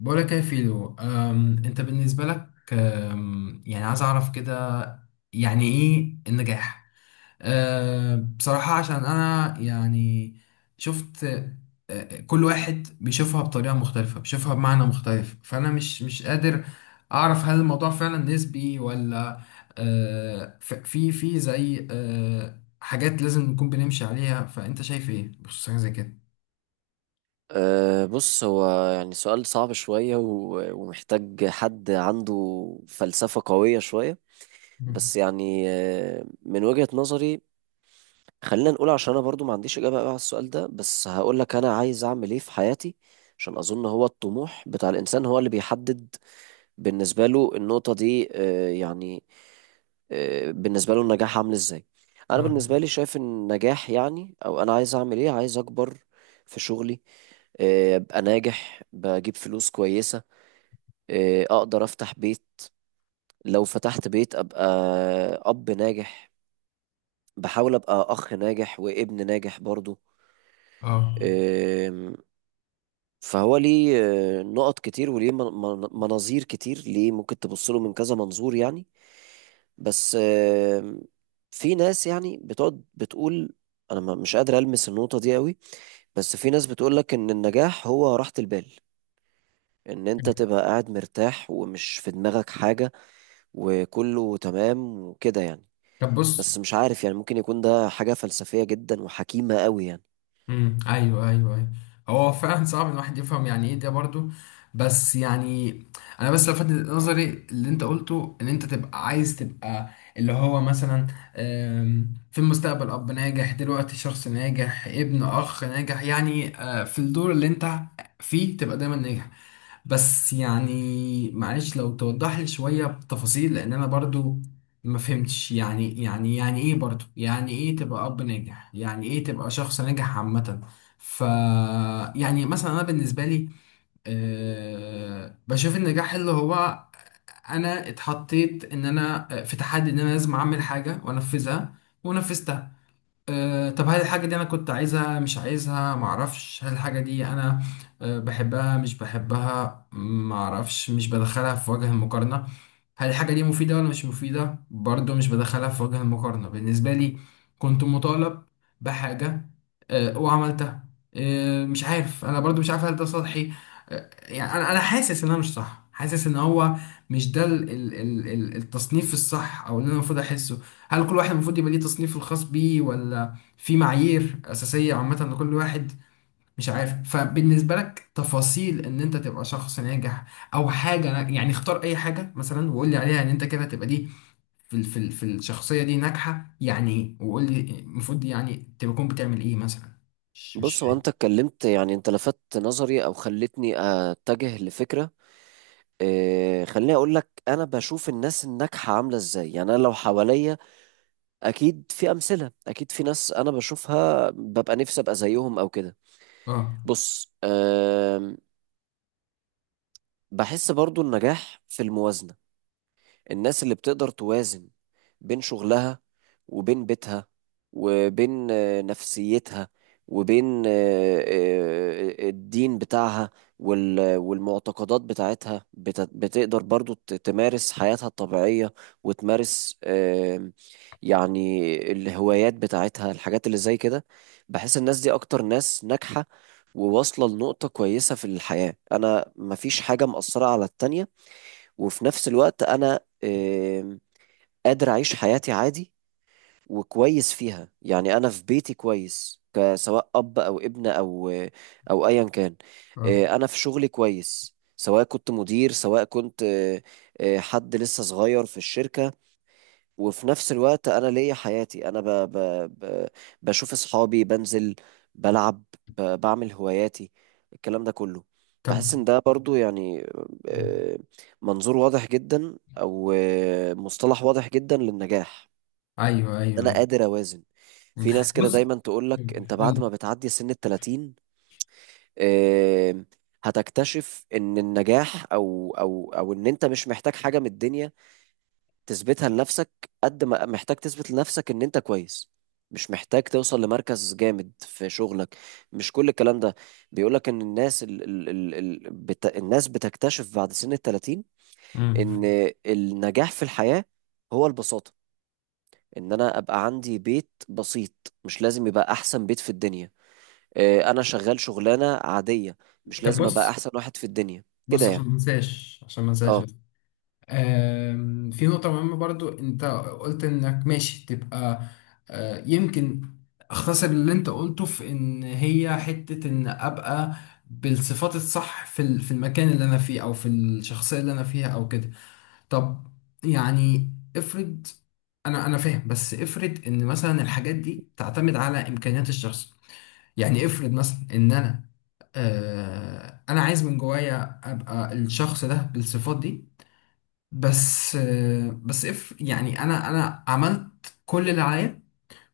بقولك يا فيلو، انت بالنسبة لك، يعني عايز اعرف كده يعني ايه النجاح؟ بصراحة عشان انا يعني شفت. كل واحد بيشوفها بطريقة مختلفة، بيشوفها بمعنى مختلف، فانا مش قادر اعرف هل الموضوع فعلا نسبي ولا. أه، ف- في في زي حاجات لازم نكون بنمشي عليها، فانت شايف ايه بخصوص حاجة زي كده؟ بص هو يعني سؤال صعب شوية ومحتاج حد عنده فلسفة قوية شوية. مم. بس يعني من وجهة نظري خلينا نقول، عشان أنا برضو ما عنديش إجابة بقى على السؤال ده، بس هقول لك أنا عايز أعمل إيه في حياتي. عشان أظن هو الطموح بتاع الإنسان هو اللي بيحدد بالنسبة له النقطة دي، يعني بالنسبة له النجاح عامل ازاي. انا اه. بالنسبة لي شايف ان النجاح يعني او انا عايز اعمل ايه، عايز اكبر في شغلي، ابقى ناجح، بجيب فلوس كويسة، اقدر افتح بيت. لو فتحت بيت ابقى اب ناجح، بحاول ابقى اخ ناجح وابن ناجح برضو. اه. آم، فهو ليه نقط كتير، وليه مناظير كتير، ليه ممكن تبص له من كذا منظور يعني. بس في ناس يعني بتقعد بتقول انا مش قادر المس النقطة دي قوي، بس في ناس بتقول لك ان النجاح هو راحة البال، ان انت تبقى قاعد مرتاح ومش في دماغك حاجة، وكله تمام وكده يعني. طب بص. بس مش عارف، يعني ممكن يكون ده حاجة فلسفية جدا وحكيمة قوي يعني. ايوه ايوه ايوه، هو فعلا صعب ان الواحد يفهم يعني ايه ده برضو. بس يعني انا بس لفت نظري اللي انت قلته، ان انت تبقى عايز تبقى اللي هو مثلا في المستقبل اب ناجح، دلوقتي شخص ناجح، ابن، اخ ناجح، يعني في الدور اللي انت فيه تبقى دايما ناجح. بس يعني معلش لو توضح لي شوية بتفاصيل، لان انا برضو ما فهمتش يعني يعني ايه برضو، يعني ايه تبقى اب ناجح، يعني ايه تبقى شخص ناجح عامة. ف يعني مثلا انا بالنسبة لي، بشوف النجاح اللي هو انا اتحطيت ان انا في تحدي ان انا لازم اعمل حاجة وانفذها، ونفذتها. أه طب هل الحاجة دي أنا كنت عايزها مش عايزها؟ معرفش. هل الحاجة دي أنا بحبها مش بحبها؟ معرفش. مش بدخلها في وجه المقارنة. هل الحاجة دي مفيدة ولا مش مفيدة؟ برضو مش بدخلها في وجه المقارنة. بالنسبة لي كنت مطالب بحاجة، وعملتها. مش عارف، أنا برضو مش عارف هل ده سطحي. يعني أنا حاسس إن أنا مش صح، حاسس إن هو مش ده ال التصنيف الصح، أو اللي أنا المفروض أحسه. هل كل واحد المفروض يبقى ليه تصنيفه الخاص بيه، ولا في معايير أساسية عامة لكل واحد؟ مش عارف. فبالنسبة لك تفاصيل إن أنت تبقى شخص ناجح، أو حاجة، يعني اختار أي حاجة مثلا وقول لي عليها إن أنت كده تبقى دي في الشخصية دي ناجحة يعني إيه، وقول لي المفروض يعني تكون بتعمل إيه مثلا. مش بص، هو فاهم. انت اتكلمت، يعني انت لفتت نظري او خلتني اتجه لفكرة، إيه، خليني اقول لك انا بشوف الناس الناجحة عاملة ازاي. يعني انا لو حواليا، اكيد في امثلة، اكيد في ناس انا بشوفها ببقى نفسي ابقى زيهم او كده. أه. بص، بحس برضو النجاح في الموازنة. الناس اللي بتقدر توازن بين شغلها وبين بيتها وبين نفسيتها وبين الدين بتاعها والمعتقدات بتاعتها، بتقدر برضو تمارس حياتها الطبيعية، وتمارس يعني الهوايات بتاعتها، الحاجات اللي زي كده. بحس الناس دي أكتر ناس ناجحة وواصلة لنقطة كويسة في الحياة، أنا مفيش حاجة مأثرة على التانية، وفي نفس الوقت انا قادر اعيش حياتي عادي وكويس فيها. يعني انا في بيتي كويس، سواء اب او ابن او ايا كان، أه. انا في شغلي كويس سواء كنت مدير، سواء كنت حد لسه صغير في الشركة، وفي نفس الوقت انا ليا حياتي، انا ب... بشوف اصحابي، بنزل، بلعب، بعمل هواياتي، الكلام ده كله. طب. بحس ان ده برضو يعني مم. آه، منظور واضح جدا، او مصطلح واضح جدا للنجاح، أيوه أيوه ان انا أيوه. قادر اوازن. مم. في ناس كده بص. دايما تقولك انت مم. قول بعد ما لي. بتعدي سن التلاتين آه، هتكتشف ان النجاح او او او ان انت مش محتاج حاجة من الدنيا تثبتها لنفسك، قد ما محتاج تثبت لنفسك ان انت كويس، مش محتاج توصل لمركز جامد في شغلك، مش كل الكلام ده. بيقولك ان الناس ال ال ال ال بت الناس بتكتشف بعد سن التلاتين مم. ان النجاح في الحياة هو البساطة، ان انا ابقى عندي بيت بسيط، مش لازم يبقى احسن بيت في الدنيا، انا شغال شغلانة عادية، مش طب لازم ابقى بص. احسن واحد في الدنيا كده بص عشان يعني. ما انساش، اه في نقطة مهمة برضو. انت قلت انك ماشي تبقى يمكن اختصر اللي انت قلته في ان هي حتة ان ابقى بالصفات الصح في في المكان اللي انا فيه، او في الشخصية اللي انا فيها، او كده. طب يعني افرض، انا فاهم، بس افرض ان مثلا الحاجات دي تعتمد على امكانيات الشخص. يعني افرض مثلا ان انا انا عايز من جوايا ابقى الشخص ده بالصفات دي، بس بس يعني انا عملت كل اللي عليا،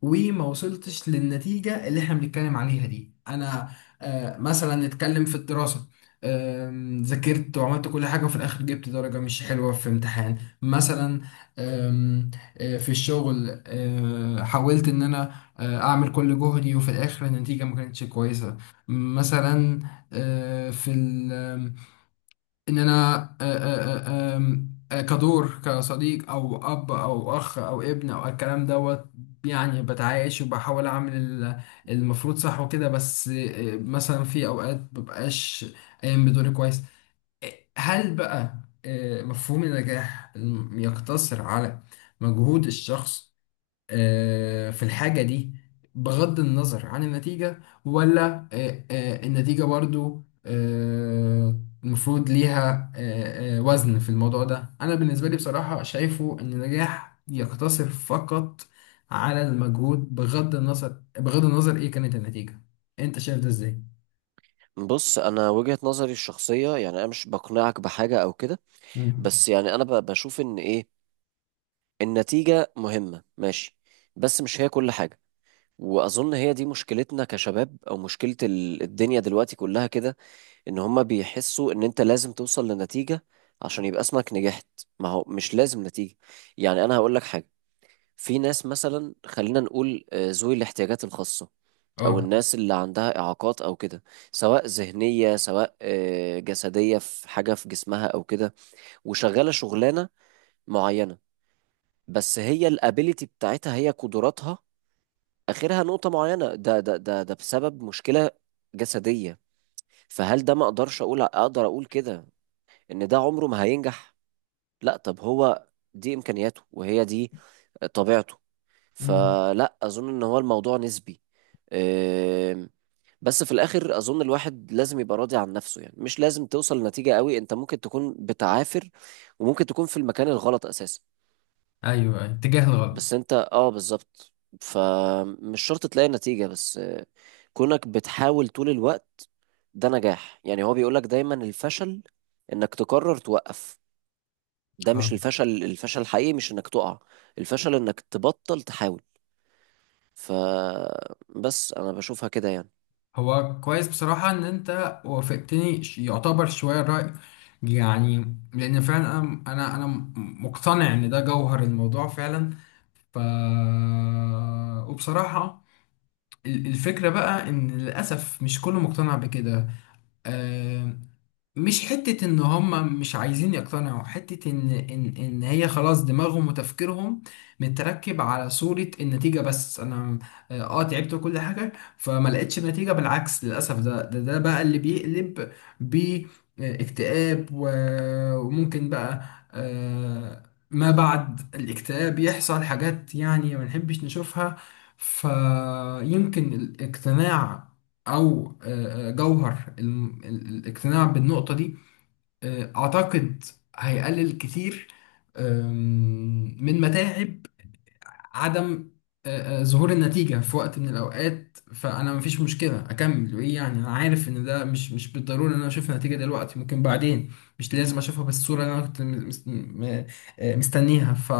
وما وصلتش للنتيجة اللي احنا بنتكلم عليها دي. انا مثلا نتكلم في الدراسة، ذاكرت وعملت كل حاجة، وفي الآخر جبت درجة مش حلوة في امتحان مثلا. آم، آه، في الشغل حاولت إن أنا أعمل كل جهدي، وفي الآخر النتيجة ما كانتش كويسة مثلا. في ان انا آه، آه، آه، آم، آه، كدور، كصديق او اب او اخ او ابن او الكلام دوت، يعني بتعايش وبحاول اعمل المفروض صح وكده، بس مثلا في اوقات مبقاش قايم بدوري كويس. هل بقى مفهوم النجاح يقتصر على مجهود الشخص في الحاجة دي بغض النظر عن النتيجة، ولا النتيجة برضو المفروض ليها وزن في الموضوع ده؟ أنا بالنسبة لي بصراحة شايفه إن النجاح يقتصر فقط على المجهود، بغض النظر إيه كانت النتيجة. أنت شايف ده إزاي؟ بص، انا وجهة نظري الشخصية، يعني انا مش بقنعك بحاجة او كده، مم. بس يعني انا بشوف ان ايه، النتيجة مهمة ماشي، بس مش هي كل حاجة. واظن هي دي مشكلتنا كشباب، او مشكلة الدنيا دلوقتي كلها كده، ان هما بيحسوا ان انت لازم توصل لنتيجة عشان يبقى اسمك نجحت. ما هو مش لازم نتيجة، يعني انا هقول لك حاجة. في ناس مثلا، خلينا نقول ذوي الاحتياجات الخاصة، او اه. الناس اللي عندها اعاقات او كده، سواء ذهنية سواء جسدية، في حاجة في جسمها او كده، وشغالة شغلانة معينة، بس هي الابيليتي بتاعتها، هي قدراتها اخرها نقطة معينة، ده بسبب مشكلة جسدية. فهل ده، ما اقدرش اقول اقدر اقول كده ان ده عمره ما هينجح. لا، طب هو دي امكانياته وهي دي طبيعته. مم. فلا اظن ان هو، الموضوع نسبي. أم، بس في الاخر اظن الواحد لازم يبقى راضي عن نفسه، يعني مش لازم توصل لنتيجة قوي، انت ممكن تكون بتعافر وممكن تكون في المكان الغلط اساسا، ايوه أيوه، اتجاه بس الغلط. انت اه بالظبط، فمش شرط تلاقي نتيجة، بس كونك بتحاول طول الوقت ده نجاح يعني. هو بيقولك دايما الفشل انك تقرر توقف، ده آه. مش الفشل، الفشل الحقيقي مش انك تقع، الفشل انك تبطل تحاول. فبس انا بشوفها كده يعني. هو كويس بصراحة إن أنت وافقتني يعتبر شوية الرأي، يعني لأن فعلا أنا مقتنع إن ده جوهر الموضوع فعلا. ف وبصراحة الفكرة بقى إن للأسف مش كله مقتنع بكده. مش حتة ان هم مش عايزين يقتنعوا، حتة ان هي خلاص دماغهم وتفكيرهم متركب على صورة النتيجة، بس انا تعبت وكل حاجة فما لقيتش نتيجة. بالعكس للأسف ده بقى اللي بيقلب باكتئاب، وممكن بقى آه، ما بعد الاكتئاب يحصل حاجات يعني ما نحبش نشوفها. فيمكن الاقتناع او جوهر الاقتناع بالنقطة دي اعتقد هيقلل كتير آم، من متاعب عدم ظهور النتيجة في وقت من الأوقات. فأنا مفيش مشكلة أكمل وإيه يعني. أنا عارف إن ده مش بالضرورة إن أنا أشوف النتيجة دلوقتي، ممكن بعدين، مش لازم أشوفها بالصورة اللي أنا كنت مستنيها. ف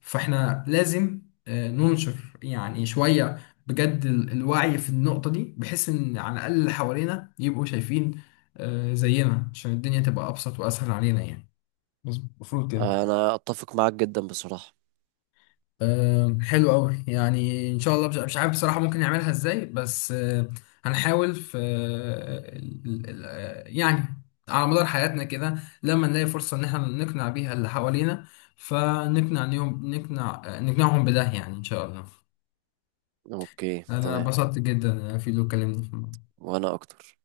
فإحنا لازم ننشر يعني شوية بجد الوعي في النقطة دي، بحيث إن على الأقل اللي حوالينا يبقوا شايفين زينا، عشان الدنيا تبقى أبسط وأسهل علينا يعني. مظبوط، المفروض كده. انا اتفق معاك جدا بصراحة. حلو قوي يعني، ان شاء الله. مش عارف بصراحه ممكن نعملها ازاي، بس هنحاول في يعني على مدار حياتنا كده لما نلاقي فرصه ان احنا نقنع بيها اللي حوالينا، فنقنع نيهم، نقنعهم بده يعني ان شاء الله. اوكي انا تمام. اتبسطت جدا في اللي اتكلمنا. وانا اكتر.